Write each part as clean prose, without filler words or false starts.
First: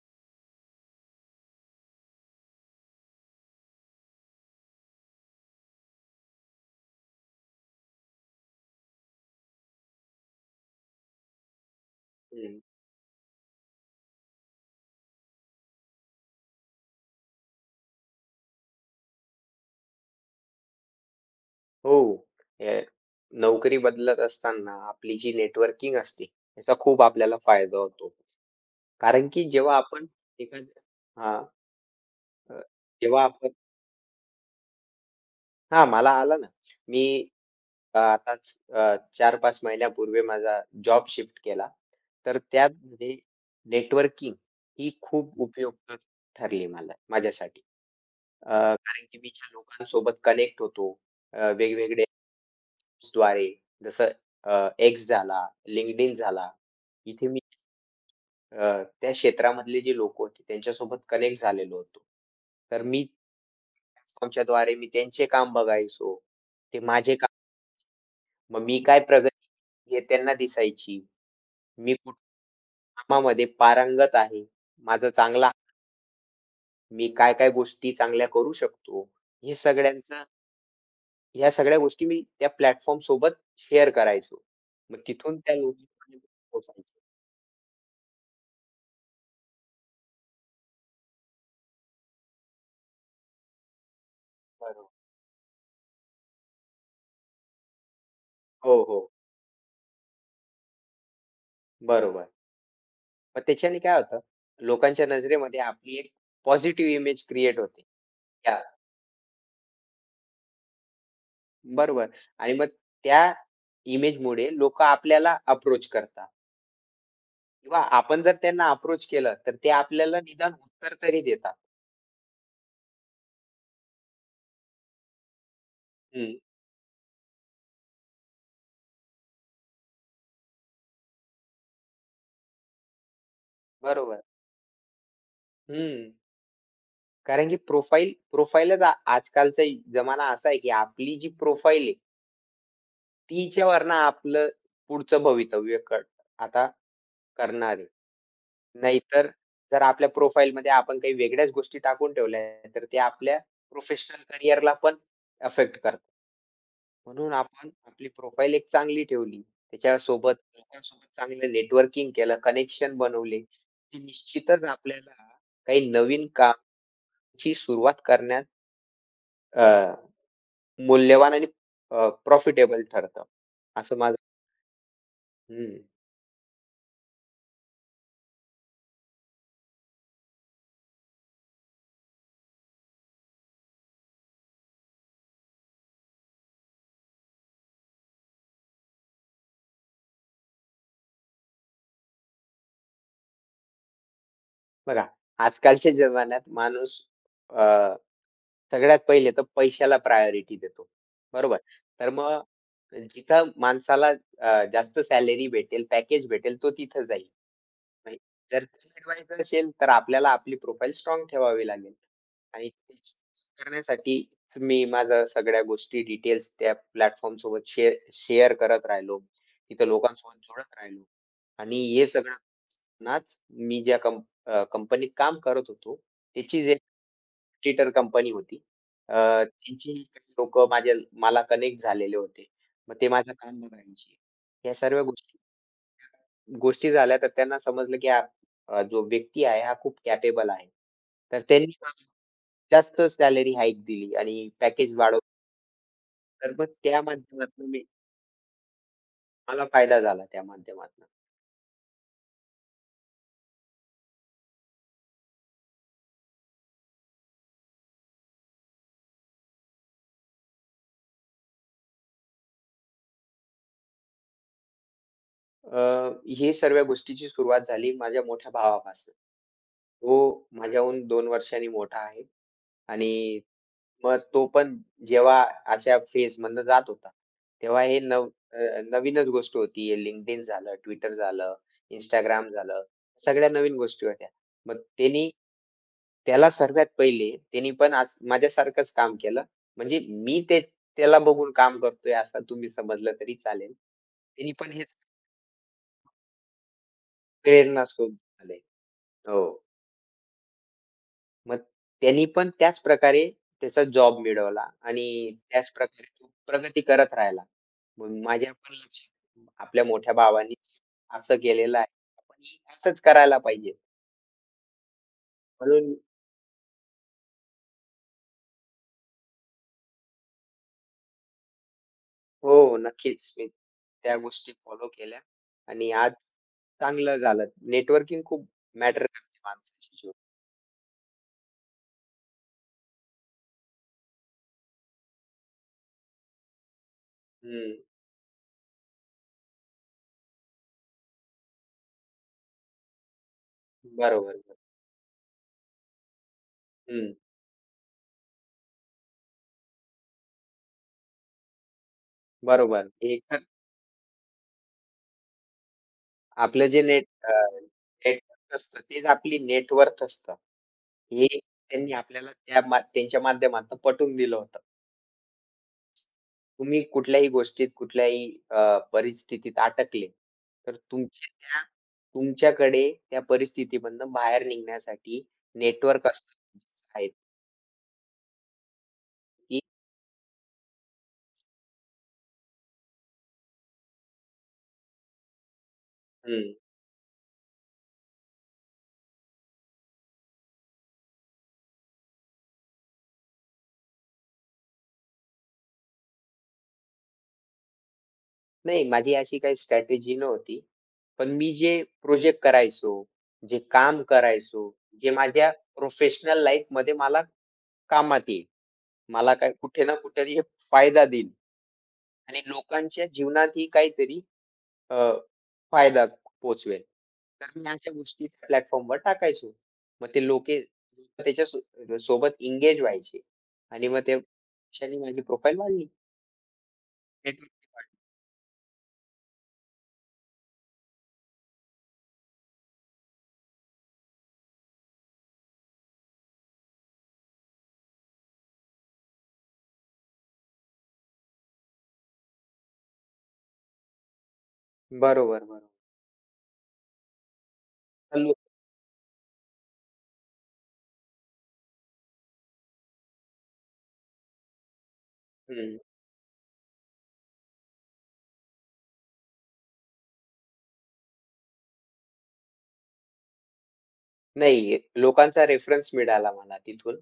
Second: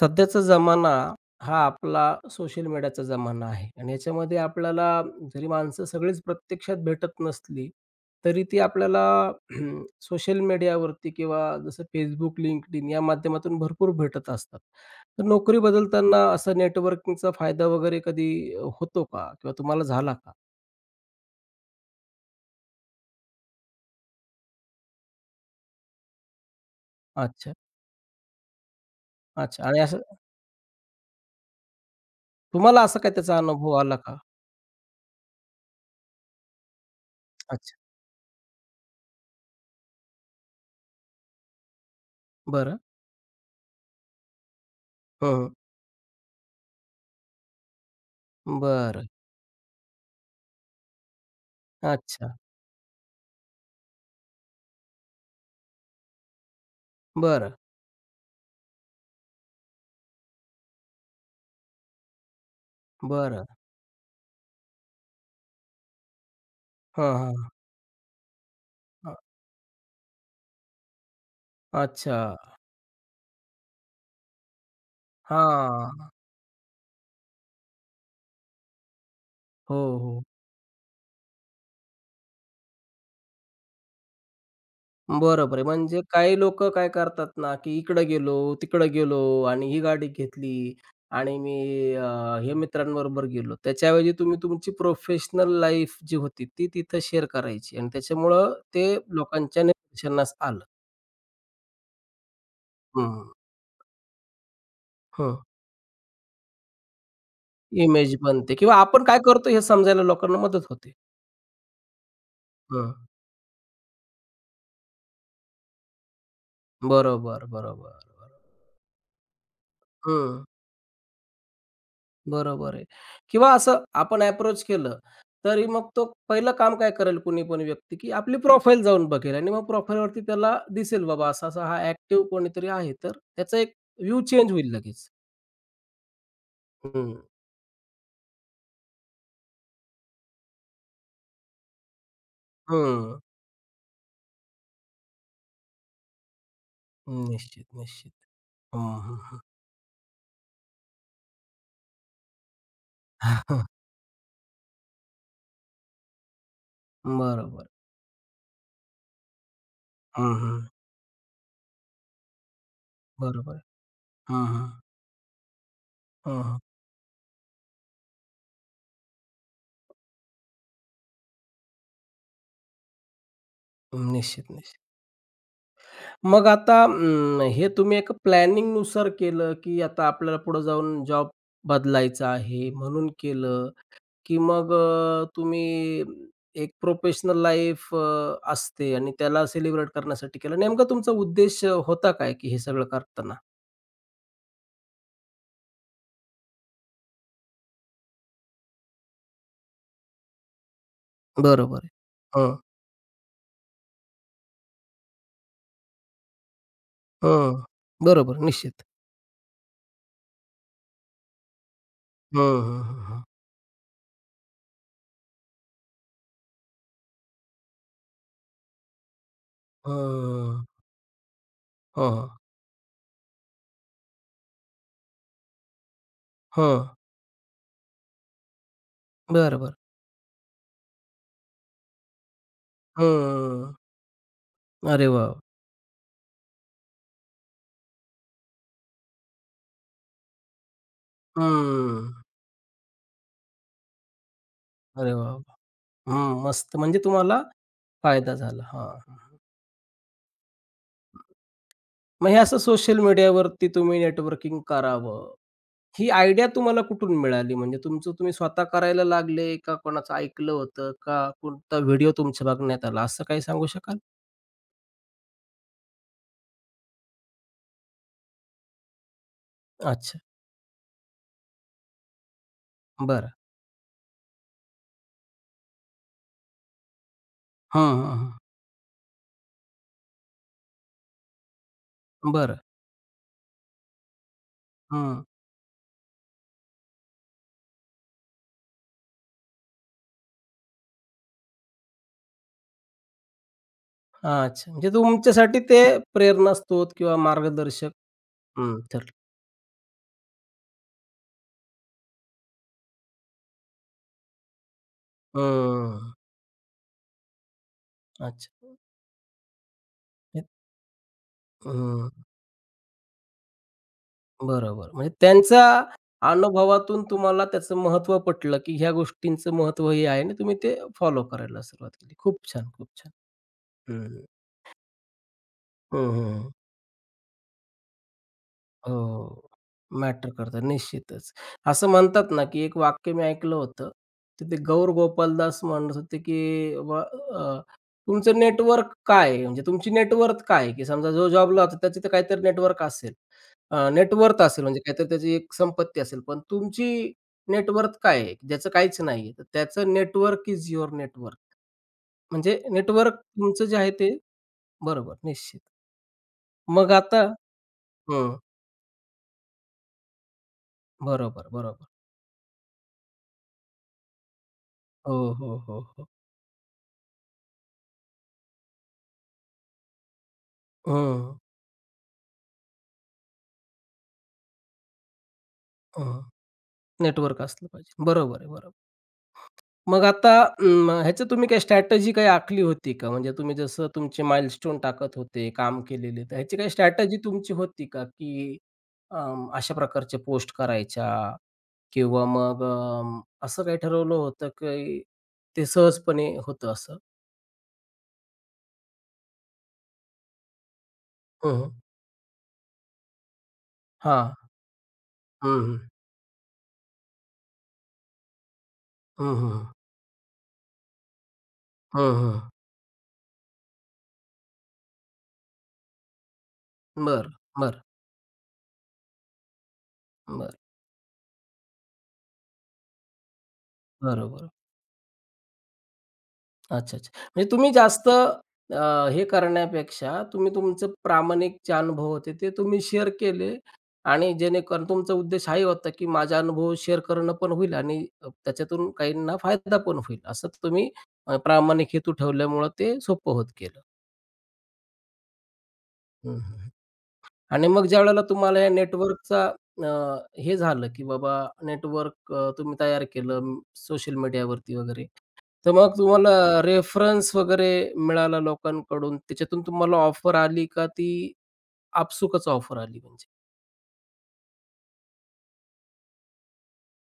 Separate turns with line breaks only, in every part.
सध्याचा जमाना हा आपला सोशल मीडियाचा जमाना आहे आणि याच्यामध्ये आपल्याला जरी माणसं सगळीच प्रत्यक्षात भेटत नसली तरी ती आपल्याला सोशल मीडियावरती किंवा जसं Facebook,
हं.
LinkedIn या माध्यमातून भरपूर भेटत असतात. तर नोकरी बदलताना असा नेटवर्किंगचा फायदा वगैरे कधी होतो का? किंवा तुम्हाला झाला का?
हो. अ, नोकरी बदलत असताना आपली जी नेटवर्किंग असते, त्याचा खूप आपल्याला
अच्छा,
फायदा होतो. कारण की
अच्छा
जेव्हा
आणि असं
आपण एखाद्या हां, अ,
तुम्हाला असा काय
जेव्हा
त्याचा
आपण
अनुभव आला का?
मला आला ना. मी
अच्छा.
आताच अ, 4-5 महिन्यापूर्वी माझा जॉब शिफ्ट केला. तर
बरं.
त्यामध्ये नेटवर्किंग ही खूप
हं.
उपयुक्त ठरली मला माझ्यासाठी. कारण
बरं.
की मी ज्या लोकांसोबत कनेक्ट होतो, वेगवेगळे
अच्छा.
द्वारे जसं X झाला, LinkedIn झाला. इथे मी
बरं,
त्या क्षेत्रामधले जे लोकं होते त्यांच्यासोबत कनेक्ट झालेलो होतो. तर मी
बरं.
प्लॅटफॉर्मच्या द्वारे मी त्यांचे काम बघायचो. ते
हां,
माझे काम.
हां.
मग मी काय प्रगती हे त्यांना दिसायची. मी कुठल्या
अच्छा.
कामामध्ये पारंगत आहे. माझं चांगला
हां.
मी काय-काय गोष्टी चांगल्या करू शकतो. हे
हो, हो.
सगळ्यांचं ह्या सगळ्या गोष्टी मी त्या प्लॅटफॉर्म सोबत शेअर करायचो. मग तिथून त्या
बरोबर आहे. म्हणजे
लोकांपर्यंत
काही लोकं
पोहोचायचो.
काय करतात ना, की इकडं गेलो, तिकडं गेलो आणि ही गाडी घेतली आणि मी हे मित्रांबरोबर गेलो. त्याच्याऐवजी तुम्ही तुमची
बरोबर.
प्रोफेशनल लाईफ जी होती, ती तिथं शेअर करायची आणि त्याच्यामुळं
हो,
ते
हो.
लोकांच्या निदर्शनास आलं.
बरोबर.
हं,
मग त्याच्याने काय होतं, लोकांच्या
हं.
नजरेमध्ये आपली एक पॉझिटिव्ह इमेज क्रिएट होते.
इमेज बनते
त्या
किंवा आपण काय करतो हे समजायला लोकांना मदत होते.
बरोबर आणि मग
हं.
त्या इमेजमुळे लोकं आपल्याला अप्रोच करतात
बरोबर,
किंवा
बरोबर,
आपण जर
बरोबर.
त्यांना अप्रोच केलं, तर ते आपल्याला
हं.
निदान उत्तर तरी देतात.
बरोबर आहे. किंवा असं आपण अप्रोच केलं, तरी मग तो
हं.
पहिलं काम काय करेल कुणी पण व्यक्ती, की आपली प्रोफाईल जाऊन बघेल आणि मग प्रोफाईलवरती त्याला दिसेल बाबा असा-असा हा ॲक्टिव्ह कोणीतरी आहे. तर त्याचा एक व्ह्यू
बरोबर.
चेंज होईल लगेच.
हं.
हं.
कारण की प्रोफाईलच आजकालचा जमाना असा आहे, की आपली जी प्रोफाईल आहे
हं.
तिच्यावरनं आपलं पुढचं भवितव्य आता
निश्चित,
करणार आहे.
निश्चित. हं, हं,
नाहीतर
हं.
जर आपल्या प्रोफाईलमध्ये आपण काही वेगळ्याच गोष्टी टाकून ठेवल्या आहेत, तर ते आपल्या प्रोफेशनल करिअरला पण अफेक्ट करतात. म्हणून
बरोबर.
आपण आपली प्रोफाईल एक चांगली ठेवली.
हं,
त्याच्यासोबत
हं.
लोकांसोबत चांगलं नेटवर्किंग केलं, कनेक्शन बनवले,
बरोबर.
की
हं,
निश्चितच
हं.
आपल्याला काही नवीन
हं, हं.
कामची सुरुवात करण्यात अ, मूल्यवान आणि प्रॉफिटेबल ठरतं. असं माझं
निश्चित, निश्चित.
हं.
मग आता हे तुम्ही एका प्लॅनिंगनुसार केलं, की आता आपल्याला पुढे जाऊन जॉब बदलायचा आहे म्हणून केलं? की मग तुम्ही एक प्रोफेशनल लाईफ असते आणि त्याला सेलिब्रेट करण्यासाठी केलं. नेमका तुमचा उद्देश होता काय की हे सगळं करताना?
बघा, आजकालच्या जमान्यात माणूस अ, सगळ्यात पहिले तर पैशाला प्रायोरिटी देतो. बरोबर.
बरोबर आहे.
तर मग
हं,
जिथं माणसाला जास्त सॅलरी भेटेल, पॅकेज भेटेल तो तिथं जाईल.
हं.
नाही.
बरोबर,
जर
निश्चित.
क्रिएट व्हायचं असेल, तर आपल्याला आपली प्रोफाईल स्ट्राँग ठेवावी लागेल.
हं,
आणि
हं,
ते
हं, हं.
करण्यासाठी मी माझ्या सगळ्या गोष्टी डिटेल्स त्या प्लॅटफॉर्मसोबत शेअर शेअर करत राहिलो. तिथं लोकांसोबत
हं,
जोडत राहिलो. आणि हे
हं,
सगळं नाच मी ज्या कंपनीत काम करत होतो, त्याचीच एक
हं.
रिक्रुटर कंपनी होती.
बरं, बरं.
त्यांची काही लोकं माझ्या मला कनेक्ट झालेले होते. मग ते माझं काम
हं.
बघायचे. या सर्व
अरे वाह!
गोष्टी
वाह!
गोष्टी झाल्या तर त्यांना समजलं, की हा जो व्यक्ती आहे हा खूप कॅपेबल आहे. तर त्यांनी मला
हं.
जास्त सॅलरी हाईक दिली आणि पॅकेज
अरे
वाढवलं.
वाह! वाह! हं,
तर मग
मस्त. म्हणजे
त्या
तुम्हाला
माध्यमातून मी
फायदा झाला. हां, हां.
मला फायदा झाला त्या माध्यमातून.
मग हे असं सोशल मीडियावरती तुम्ही नेटवर्किंग करावं. ही आयडिया तुम्हाला कुठून मिळाली? म्हणजे तुमचं तुम्ही स्वतः करायला लागले का कोणाचं ऐकलं होतं का कोणता व्हिडिओ तुमच्या बघण्यात आला असं काही सांगू शकाल?
अ, हे सर्व गोष्टीची सुरुवात झाली माझ्या मोठ्या भावापासून.
अच्छा.
तो माझ्याहून 2 वर्षांनी मोठा आहे
बरं.
आणि मग तो पण जेव्हा अशा फेजमधनं जात होता,
हं,
तेव्हा
हं, हं.
अ, नवीनच गोष्ट होती. हे LinkedIn झालं, Twitter झालं, Instagram
बरं.
झालं, सगळ्या नवीन गोष्टी होत्या. मग
हं.
त्यानी त्याला सर्वात पहिले त्यानी पण आज माझ्यासारखंच काम केलं. म्हणजे मी ते त्याला बघून काम करतोय असं तुम्ही समजलं तरी चालेल. त्यानी
अच्छा.
पण
म्हणजे
हेच
तुमच्यासाठी ते प्रेरणास्त्रोत किंवा
प्रेरणा
मार्गदर्शक
शोधून आले.
हं, ठरलं.
हो. मग त्यांनी पण त्याच प्रकारे त्याचा जॉब मिळवला आणि त्याच प्रकारे
हं.
तो प्रगती करत राहिला. मग माझ्या
अच्छा.
पण लक्षात आपल्या मोठ्या
हे-
भावानीच असं केलेलं आहे.
हं.
आपणही असंच करायला पाहिजे.
बरोबर. म्हणजे त्यांचा
म्हणून
अनुभवातून तुम्हाला त्याचं महत्त्व पटलं, की ह्या गोष्टींचं महत्त्व हे आहे आणि तुम्ही ते फॉलो करायला सुरुवात केली. खूप
हो,
छान, खूप छान.
नक्कीच मी त्या
हं.
गोष्टी फॉलो केल्या आणि
हं,
आज
हं. हं.
चांगलं झालं. नेटवर्किंग खूप मॅटर करते
हो.
माणसाच्या जीवनात.
मॅटर करतं निश्चितच. असं म्हणतात ना, की एक वाक्य मी ऐकलं होतं. तर ते गौर गोपालदास म्हणत होते, की बाबा अ,
हं,
तुमचं नेटवर्क काय आहे? म्हणजे तुमची नेटवर्थ काय आहे? की समजा जो जॉबला होता त्याची तर काहीतरी नेटवर्क असेल.
बरोबर.
नेटवर्थ असेल म्हणजे काहीतरी त्याची एक संपत्ती असेल. पण तुमची
हं,
नेटवर्थ काय आहे? की ज्याचं काहीच नाही आहे. तर त्याचं नेटवर्क इज युअर नेटवर्क. म्हणजे
बरोबर.
नेटवर्क
एकतर
तुमचं जे आहे ते बरोबर निश्चित.
आपलं जे
मग
नेट
आता हं.
नेटवर्क असतं तेच आपली नेटवर्थ असतं. हे
बरोबर, बरोबर.
त्यांनी आपल्याला त्यांच्या माध्यमातून पटवून दिलं होतं.
हो, हो, हो, हो.
तुम्ही कुठल्याही गोष्टीत, कुठल्याही परिस्थितीत अटकले, तर तुमच्या
हं,
त्या तुमच्याकडे त्या परिस्थितीमधनं बाहेर निघण्यासाठी नेटवर्क
हं.
असतं आहेत
नेटवर्क असलं पाहिजे. बरोबर आहे, बरोबर.
की
मग आता ह्याची तुम्ही काही स्ट्रॅटेजी काही आखली होती का? म्हणजे तुम्ही जसं तुमचे माइलस्टोन टाकत होते, काम केलेले, तर
हं.
ह्याची काही स्ट्रॅटेजी तुमची होती का? की अशा प्रकारचे पोस्ट करायच्या किंवा मग असं काही ठरवलं होतं की ते सहजपणे होतं असं?
नाही माझी अशी काही स्ट्रॅटेजी नव्हती. पण मी
हं, हं.
जे प्रोजेक्ट करायचो, जे काम
हां.
करायचो, जे माझ्या
हं, हं.
प्रोफेशनल लाईफमध्ये मला कामात येईल.
हं,
मला काय
हं.
कुठे ना कुठे तरी हे फायदा देईल
हं, हं.
आणि लोकांच्या जीवनातही काहीतरी अ, फायदा पोहोचवेल.
बरं,
तर मी अशा गोष्टी त्या प्लॅटफॉर्मवर टाकायचो. मग ते लोकं त्याच्या सोबत एंगेज व्हायचे आणि मग त्या
बरोबर.
क्षणी माझी प्रोफाईल वाढली.
अच्छा, अच्छा. म्हणजे
नेटवर्क
तुम्ही
वाढलं.
जास्त हे करण्यापेक्षा तुम्ही तुमचे प्रामाणिक जे अनुभव होते ते तुम्ही शेअर केले आणि जेणेकरून तुमचा उद्देश हाही होता, की माझा अनुभव शेअर करणं पण होईल आणि त्याच्यातून काहींना फायदा पण होईल. असं तुम्ही प्रामाणिक हेतू ठेवल्यामुळं ते सोपं होत गेलं.
बरोबर, बरोबर.
हं, हं, आणि मग ज्यावेळेला
हॅलो
तुम्हाला या नेटवर्कचा हे झालं, की बाबा नेटवर्क तुम्ही तयार केलं सोशल मीडियावरती वगैरे. तर
हं.
मग तुम्हाला रेफरन्स वगैरे मिळाला लोकांकडून, त्याच्यातून तुम्हाला ऑफर आली का ती आपसुकच ऑफर आली म्हणजे?
नाही लोकांचा रेफरन्स मिळाला मला तिथून,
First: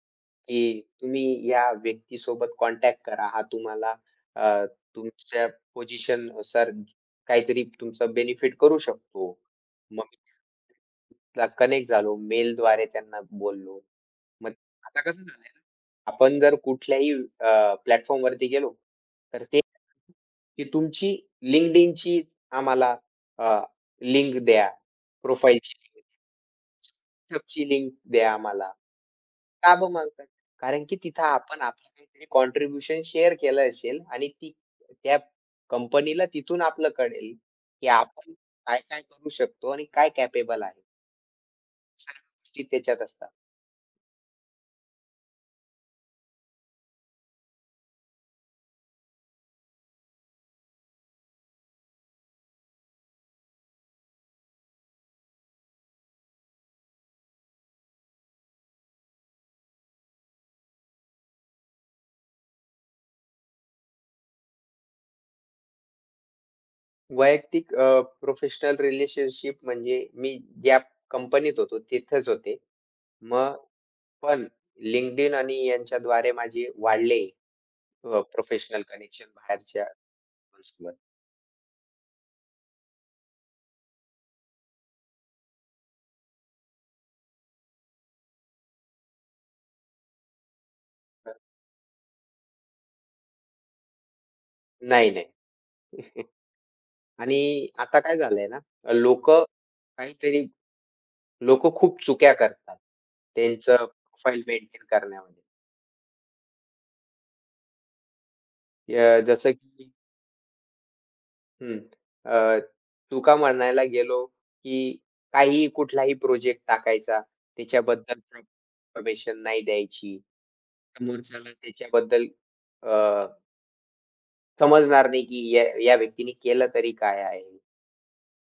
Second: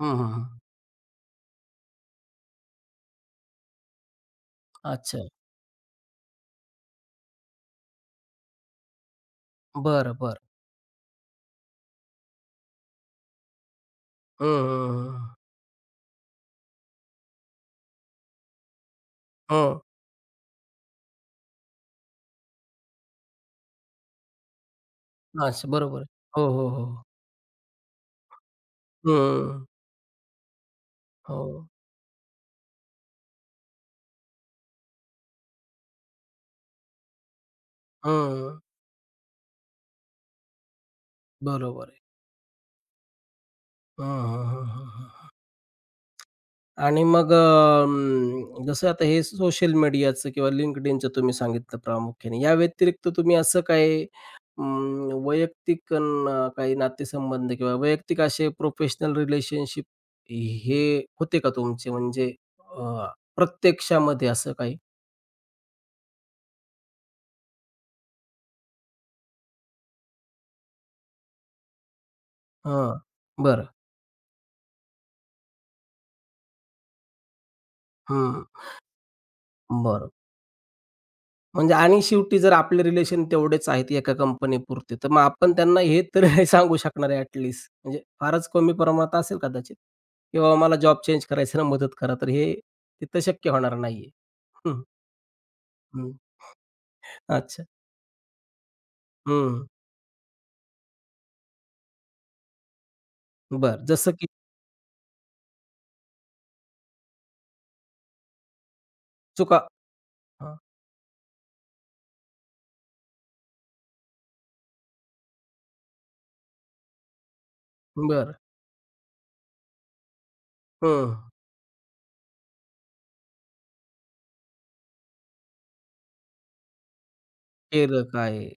हं, हं, हं.
की तुम्ही या व्यक्तीसोबत कॉन्टॅक्ट करा. हा तुम्हाला अ,
अच्छा.
तुमच्या पोझिशननुसार काहीतरी तुमचा बेनिफिट करू शकतो. मग
बरं, बरं.
कनेक्ट झालो. मेलद्वारे त्यांना बोललो.
हं,
मग
हं,
आता
हं,
कसं
हं.
झालंय ना, आपण जर कुठल्याही प्लॅटफॉर्मवरती गेलो, तर ते
हो.
की तुमची LinkedInची आम्हाला अ, लिंक द्या.
अच्छा
प्रोफाइलची
बरोबर
लिंक,
आहे. हो, हो, हो.
WhatsAppची लिंक द्या आम्हाला.
हं.
का बरं मागतात? कारण की तिथं आपण
हो.
आपलं काहीतरी कॉन्ट्रिब्युशन शेअर केलं असेल आणि ती त्या कंपनीला तिथून आपलं कळेल, की आपण
हं.
काय-काय करू शकतो आणि काय कॅपेबल आहे.
बरोबर आहे.
सर्व गोष्टी त्याच्यात असतात.
हं, हं, हं, हं, हं. आणि मग जसं आता हे सोशल मीडियाचं किंवा LinkedInचं तुम्ही सांगितलं प्रामुख्याने. या व्यतिरिक्त तुम्ही असं काही वैयक्तिक अन काही नातेसंबंध किंवा वैयक्तिक असे प्रोफेशनल रिलेशनशिप हे होते का तुमचे? म्हणजे अ, प्रत्यक्षामध्ये असं काही?
वैयक्तिक प्रोफेशनल रिलेशनशिप म्हणजे मी ज्या कंपनीत होतो तिथेच होते.
हां.
मग
बरं.
पण LinkedIn आणि यांच्याद्वारे माझे वाढले
हं.
प्रोफेशनल कनेक्शन बाहेरच्या
बरं.
माणसांसोबत.
म्हणजे आणि शेवटी जर आपले रिलेशन तेवढेच आहेत एका कंपनीपुरते, तर मग आपण त्यांना हे तर नाही सांगू शकणार आहे ॲट लीस्ट. म्हणजे फारच कमी प्रमाणात असेल कदाचित किंवा मला जॉब चेंज
तर
करायचं ना मदत करा, तर हे तिथं शक्य होणार नाहीये. हं,
नाही, नाही.
हं. अच्छा.
आणि आता काय झालंय ना, लोकं
हं.
काहीतरी लोकं खूप चुक्या करतात. त्यांचं
बरं. जसं की
प्रोफाइल मेंटेन करण्यामध्ये. जसं
चुका
की
हां.
हं. अ, तुका म्हणायला गेलो, की काहीही कुठलाही प्रोजेक्ट टाकायचा, त्याच्याबद्दल
बरं.
इन्फॉर्मेशन नाही द्यायची.
हं.
समोरच्याला त्याच्याबद्दल अ, समजणार नाही, की या या व्यक्तीने केलं तरी काय आहे?
केलं काय?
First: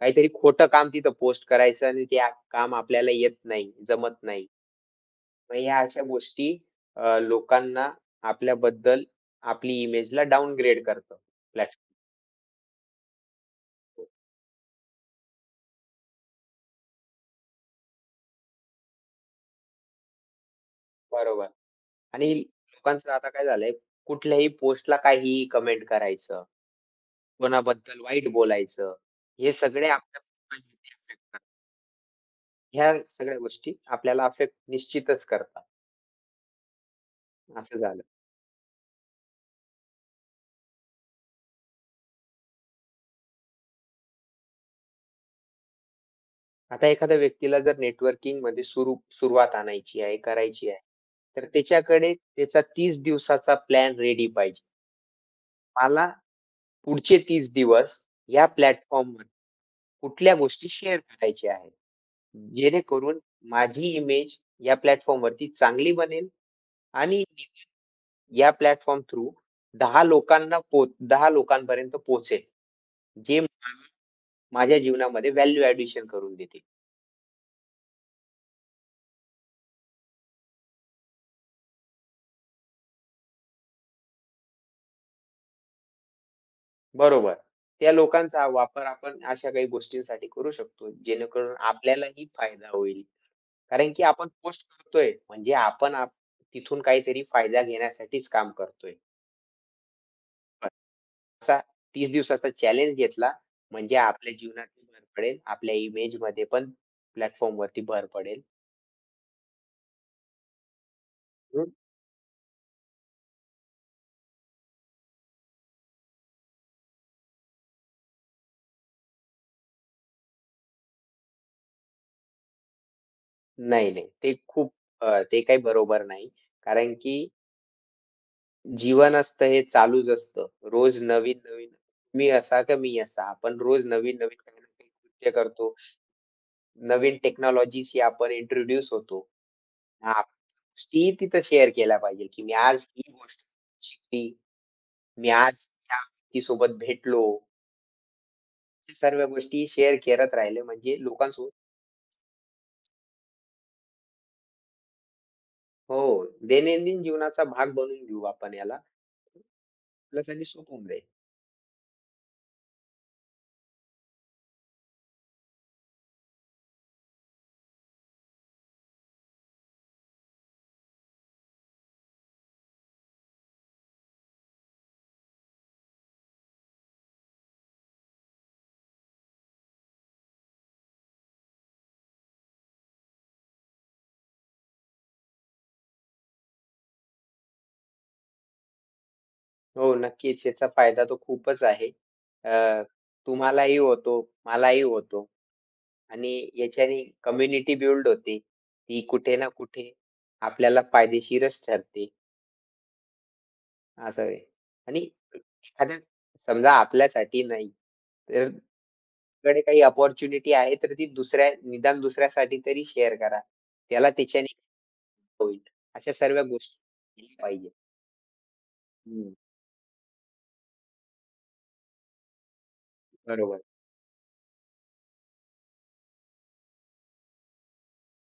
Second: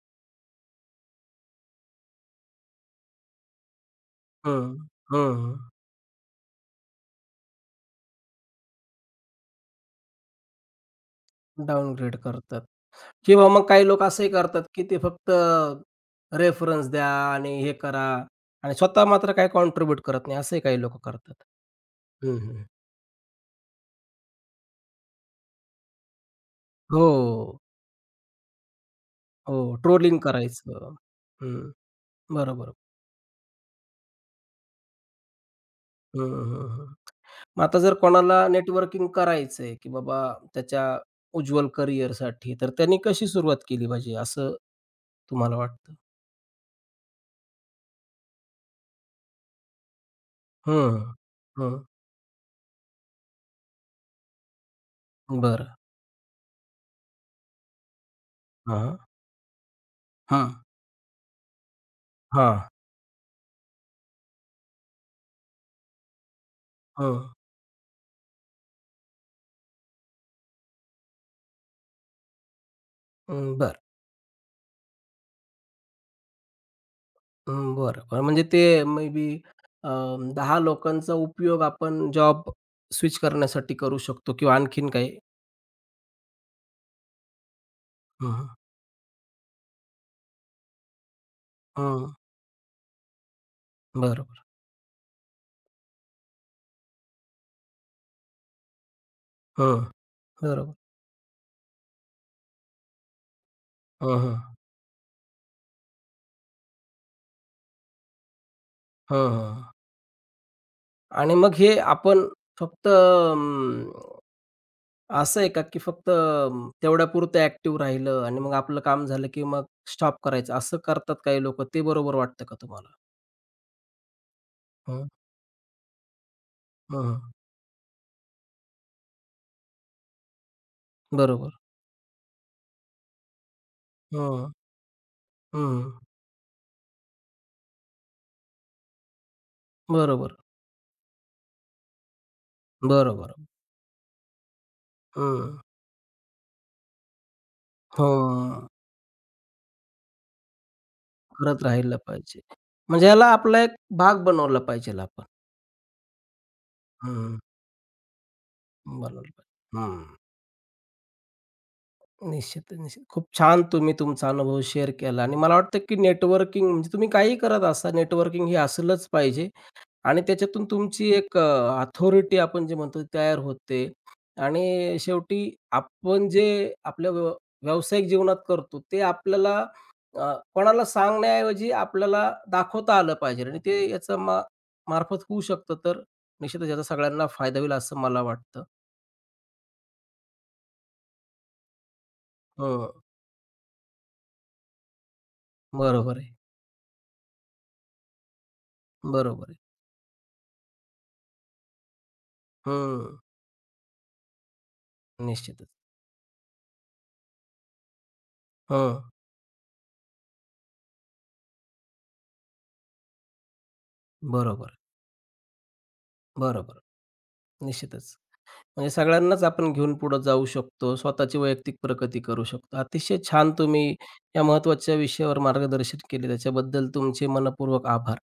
काहीतरी खोटं काम तिथं पोस्ट करायचं आणि ते काम आपल्याला येत नाही, जमत नाही.
हं, हं.
मग ह्या अशा गोष्टी लोकांना आपल्याबद्दल आपली इमेजला डाउनग्रेड करतं प्लॅटफॉर्म.
डाउनग्रेड करतात. किंवा मग काही लोक असंही करतात, की ते फक्त रेफरन्स द्या आणि हे करा आणि स्वतः मात्र काही कॉन्ट्रिब्यूट करत नाही, असंही काही लोकं करतात.
बरोबर. आणि
हं, हं.
लोकांचं आता काय झालंय, कुठल्याही पोस्टला काहीही कमेंट करायचं,
हो,
कोणाबद्दल वाईट बोलायचं, हे
हो.
सगळे
ट्रोलिंग
आपल्या
करायचं.
प्रोफाईलवरती affect करतात.
हं. बरोबर.
ह्या सगळ्या गोष्टी आपल्याला अफेक्ट निश्चितच करतात,
हं, हं, हं. मग
असं
आता जर
झालं.
कोणाला नेटवर्किंग करायचंय, की बाबा त्याच्या उज्ज्वल करिअरसाठी, तर त्यांनी कशी सुरुवात केली पाहिजे, असं तुम्हाला वाटतं?
आता एखाद्या व्यक्तीला जर नेटवर्किंगमध्ये सुरुवात आणायची आहे, करायची आहे,
हं,
तर
हं.
त्याच्याकडे त्याचा 30 दिवसाचा प्लॅन रेडी पाहिजे.
बरं.
मला पुढचे 30 दिवस या
हां, हां.
प्लॅटफॉर्मवर कुठल्या
हां,
गोष्टी शेअर करायच्या आहेत.
हां.
जेणेकरून माझी इमेज या प्लॅटफॉर्मवरती चांगली बनेल आणि
हं,
या प्लॅटफॉर्म थ्रू दहा लोकांना पो 10 लोकांपर्यंत पोहोचेल. जे मला
बरं.
माझ्या जीवनामध्ये व्हॅल्यू एडिशन करून देतील.
हं, बरं. म्हणजे ते मे बी अ, 10 लोकांचा उपयोग आपण जॉब स्विच करण्यासाठी करू शकतो किंवा आणखीन काही?
बरोबर. त्या
हं,
लोकांचा
हं.
वापर आपण अशा काही गोष्टींसाठी करू शकतो, जेणेकरून
हं.
आपल्यालाही फायदा होईल. कारण की आपण
बरोबर.
पोस्ट करतोय म्हणजे आपण आप तिथून काहीतरी फायदा घेण्यासाठीच काम करतोय.
हं. बरोबर.
असा 30 दिवसाचा चॅलेंज घेतला, म्हणजे
हं,
आपल्या
हं.
जीवनातही भर पडेल, आपल्या इमेजमध्ये पण प्लॅटफॉर्मवरती भर पडेल.
हं, हं. आणि मग
म्हणून
हे आपण फक्त असं आहे का, की फक्त तेवढ्यापुरतं ॲक्टिव्ह राहिलं आणि मग आपलं काम झालं, की मग स्टॉप करायचं, असं करतात काही लोक ते बरोबर वाटतं का तुम्हाला?
नाही, नाही. ते खूप
हं.
ते काही बरोबर नाही. कारण की
हं.
जीवन असतं हे चालूच असतं. रोज
बरोबर.
नवीन-नवीन मी असा. आपण रोज नवीन-नवीन
हं.
काही ना काही कृत्य करतो.
हं.
नवीन टेक्नॉलॉजीशी आपण इंट्रोड्यूस होतो. हां,
बरोबर.
गोष्टी तिथं शेअर केल्या पाहिजे, की मी आज ही
बरोबर.
गोष्ट शिकली. मी आज
हं.
त्या व्यक्तीसोबत भेटलो.
हो,
सर्व गोष्टी शेअर करत राहिले म्हणजे लोकांसोबत
करत राहिलं पाहिजे. म्हणजे याला आपला एक भाग बनवला पाहिजेल आपण.
हो, दैनंदिन
हं.
जीवनाचा भाग बनवून घेऊ आपण याला.
बनवलं पाहिजे. हं.
प्लस आणि सोपं होऊन जाईल.
निश्चितच, निश्चित. खूप छान तुम्ही तुमचा अनुभव शेअर केला आणि मला वाटतं, की नेटवर्किंग म्हणजे तुम्ही काहीही करत असा, नेटवर्किंग हे असलंच पाहिजे आणि त्याच्यातून तुमची एक अथॉरिटी आपण जे म्हणतो तयार होते आणि शेवटी आपण जे आपल्या व्यावसायिक जीवनात करतो ते आपल्याला कोणाला सांगण्याऐवजी आपल्याला दाखवता आलं पाहिजे आणि ते याचा मार्फत होऊ शकतं. तर निश्चितच याचा सगळ्यांना फायदा होईल असं मला वाटतं.
हो, नक्कीच याचा फायदा तो खूपच आहे. अ,
हं.
तुम्हालाही होतो, मलाही होतो
बरोबर आहे.
आणि याच्याने कम्युनिटी बिल्ड होते. ती कुठे ना
बरोबर आहे.
कुठे आपल्याला फायदेशीरच ठरते,
हं.
असं आहे. आणि
निश्चितच.
एखाद्या समजा आपल्यासाठी नाही, तर
हं.
कडे काही अपॉर्च्युनिटी आहे, तर ती दुसऱ्या निदान दुसऱ्यासाठी तरी शेअर करा. त्याला त्याच्याने
बरोबर.
होईल. अशा सर्व
बरोबर.
गोष्टी केल्या पाहिजे.
निश्चितच. म्हणजे
हं,
सगळ्यांनाच आपण घेऊन पुढे जाऊ शकतो. स्वतःची वैयक्तिक प्रगती करू शकतो. अतिशय छान
बरोबर.
तुम्ही या महत्त्वाच्या विषयावर मार्गदर्शन केले. त्याच्याबद्दल तुमचे मनःपूर्वक आभार.